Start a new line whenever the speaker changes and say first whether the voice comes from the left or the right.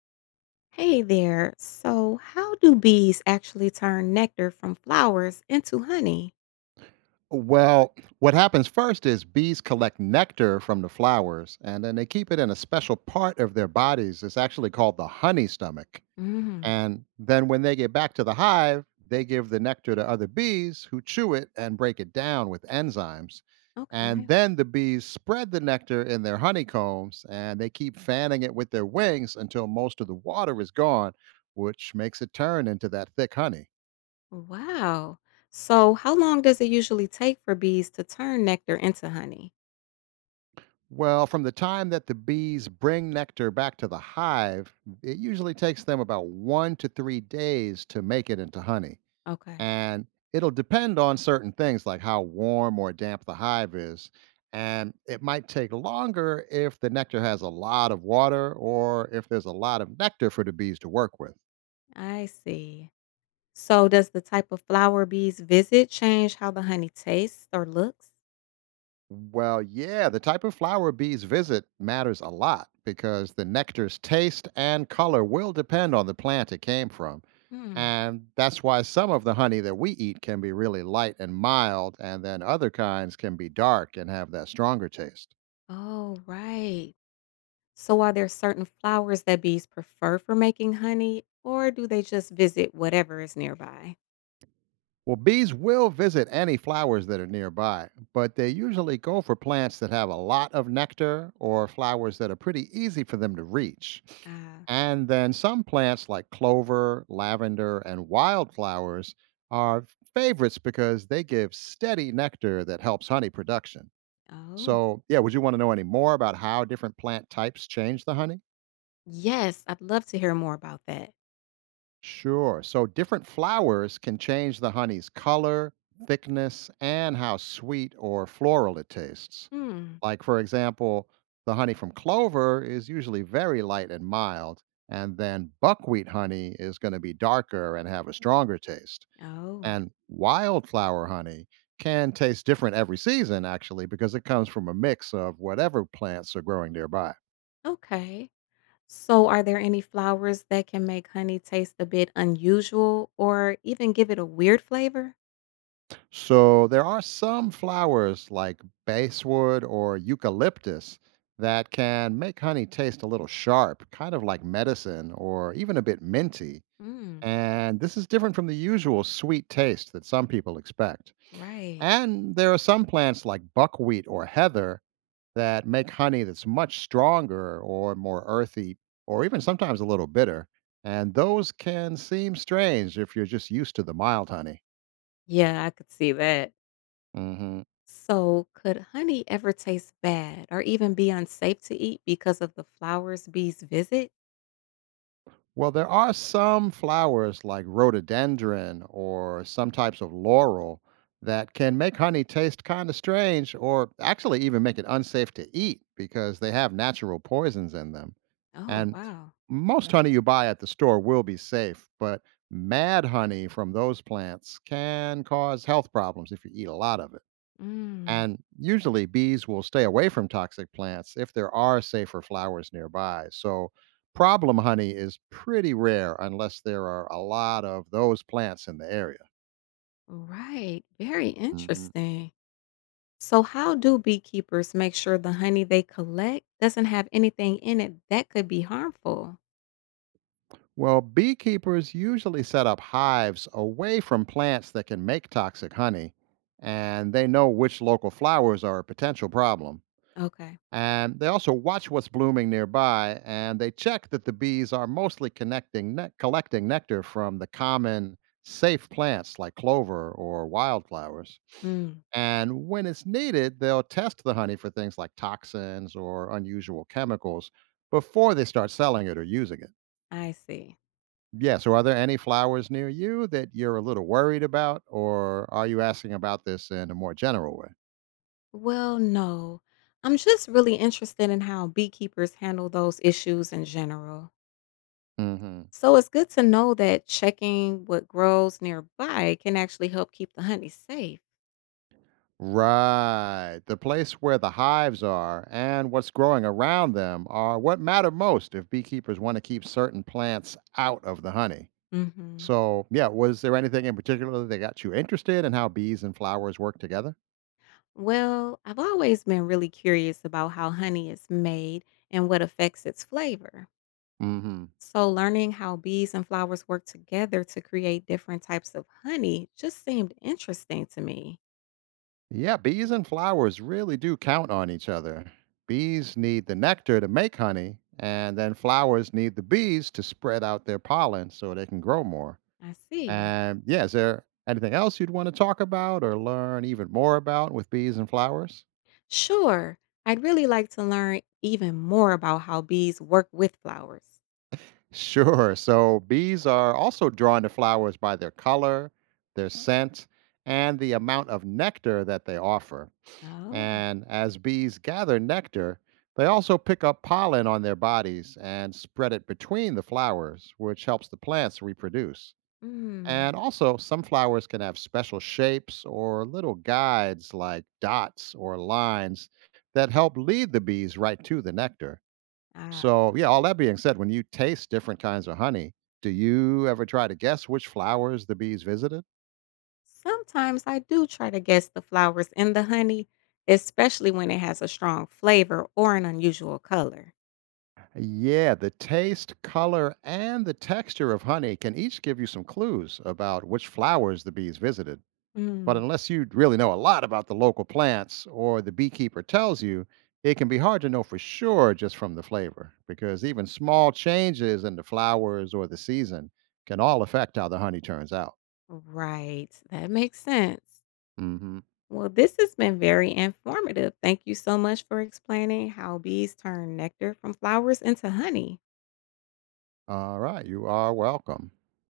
left: Hey there. So, how do bees actually turn nectar from flowers into honey?
right: Well, what happens first is bees collect nectar from the flowers and then they keep it in a special part of their bodies. It's actually called the honey stomach.
left: Mm.
right: And then when they get back to the hive, they give the nectar to other bees who chew it and break it down with enzymes. And
left: Okay.
right: then the bees spread the nectar in their honeycombs and they keep fanning it with their wings until most of the water is gone, which makes it turn into that thick honey.
left: Wow. So, how long does it usually take for bees to turn nectar into honey?
right: Well, from the time that the bees bring nectar back to the hive, it usually takes them about 1 to 3 days to make it into honey.
left: Okay.
right: And it'll depend on certain things like how warm or damp the hive is. And it might take longer if the nectar has a lot of water or if there's a lot of nectar for the bees to work with.
left: I see. So, does the type of flower bees visit change how the honey tastes or looks?
right: Well, yeah, the type of flower bees visit matters a lot because the nectar's taste and color will depend on the plant it came from.
left: Mm.
right: And that's why some of the honey that we eat can be really light and mild, and then other kinds can be dark and have that stronger taste.
left: Oh, right. So, are there certain flowers that bees prefer for making honey, or do they just visit whatever is nearby?
right: Well, bees will visit any flowers that are nearby, but they usually go for plants that have a lot of nectar or flowers that are pretty easy for them to reach. And then some plants like clover, lavender, and wildflowers are favorites because they give steady nectar that helps honey production.
left: Ah.
right: So, yeah, would you want to know any more about how different plant types change the honey?
left: Yes, I'd love to hear more about that.
right: Sure. So different flowers can change the honey's color, thickness, and how sweet or floral it tastes.
left: Hmm.
right: Like, for example, the honey from clover is usually very light and mild, and then buckwheat honey is going to be darker and have a stronger taste.
left: Oh,
right: And wildflower honey can taste different every season, actually, because it comes from a mix of whatever plants are growing nearby.
left: okay. So, are there any flowers that can make honey taste a bit unusual or even give it a weird flavor?
right: So there are some flowers like basswood or eucalyptus that can make honey taste a little sharp, kind of like medicine or even a bit minty.
left: Hmm.
right: And this is different from the usual sweet taste that some people expect.
left: Right.
right: And there are some plants like buckwheat or heather that make honey that's much stronger or more earthy or even sometimes a little bitter. And those can seem strange if you're just used to the mild honey.
left: Yeah, I could see that.
right: Hmm.
left: So, could honey ever taste bad or even be unsafe to eat because of the flowers bees visit?
right: Well, there are some flowers like rhododendron or some types of laurel that can make honey taste kind of strange or actually even make it unsafe to eat because they have natural poisons in them.
left: Oh,
right: And
left: wow.
right: most honey you buy at the store will be safe, but mad honey from those plants can cause health problems if you eat a lot of it.
left: Mm,
right: And usually, bees will stay away from toxic plants if there are safer flowers nearby. So, problem honey is pretty rare unless there are a lot of those plants in the area.
left: right. Very
right: Mhm.
left: interesting. So, how do beekeepers make sure the honey they collect doesn't have anything in it that could be harmful?
right: Well, beekeepers usually set up hives away from plants that can make toxic honey, and they know which local flowers are a potential problem.
left: Okay.
right: And they also watch what's blooming nearby and they check that the bees are mostly collecting nectar from the common safe plants like clover or wildflowers.
left: Mm,
right: And when it's needed, they'll test the honey for things like toxins or unusual chemicals before they start selling it or using it.
left: I see.
right: Yeah, so are there any flowers near you that you're a little worried about, or are you asking about this in a more general way?
left: Well, no. I'm just really interested in how beekeepers handle those issues in general.
right: Hmm.
left: So, it's good to know that checking what grows nearby can actually help keep the honey safe.
right: Right. The place where the hives are and what's growing around them are what matter most if beekeepers want to keep certain plants out of the honey.
left: Hmm.
right: So, yeah, was there anything in particular that got you interested in how bees and flowers work together?
left: Well, I've always been really curious about how honey is made and what affects its flavor.
right: Hmm.
left: So, learning how bees and flowers work together to create different types of honey just seemed interesting to me.
right: Yeah, bees and flowers really do count on each other. Bees need the nectar to make honey, and then flowers need the bees to spread out their pollen so they can grow more.
left: I see.
right: And yeah, is there anything else you'd want to talk about or learn even more about with bees and flowers?
left: Sure, I'd really like to learn even more about how bees work with flowers.
right: Sure. So, bees are also drawn to flowers by their color, their scent, and the amount of nectar that they offer.
left: Oh.
right: And as bees gather nectar, they also pick up pollen on their bodies and spread it between the flowers, which helps the plants reproduce.
left: Mm.
right: And also, some flowers can have special shapes or little guides like dots or lines that help lead the bees right to the nectar.
left: uh,
right: So, yeah, all that being said, when you taste different kinds of honey, do you ever try to guess which flowers the bees visited?
left: Sometimes I do try to guess the flowers in the honey, especially when it has a strong flavor or an unusual color.
right: Yeah, the taste, color, and the texture of honey can each give you some clues about which flowers the bees visited. But
left: Mm.
right: unless you really know a lot about the local plants or the beekeeper tells you, it can be hard to know for sure just from the flavor because even small changes in the flowers or the season can all affect how the honey turns out.
left: Right, that makes sense.
right: Hmm.
left: Well, this has been very informative. Thank you so much for explaining how bees turn nectar from flowers into honey.
right: All right, you are welcome.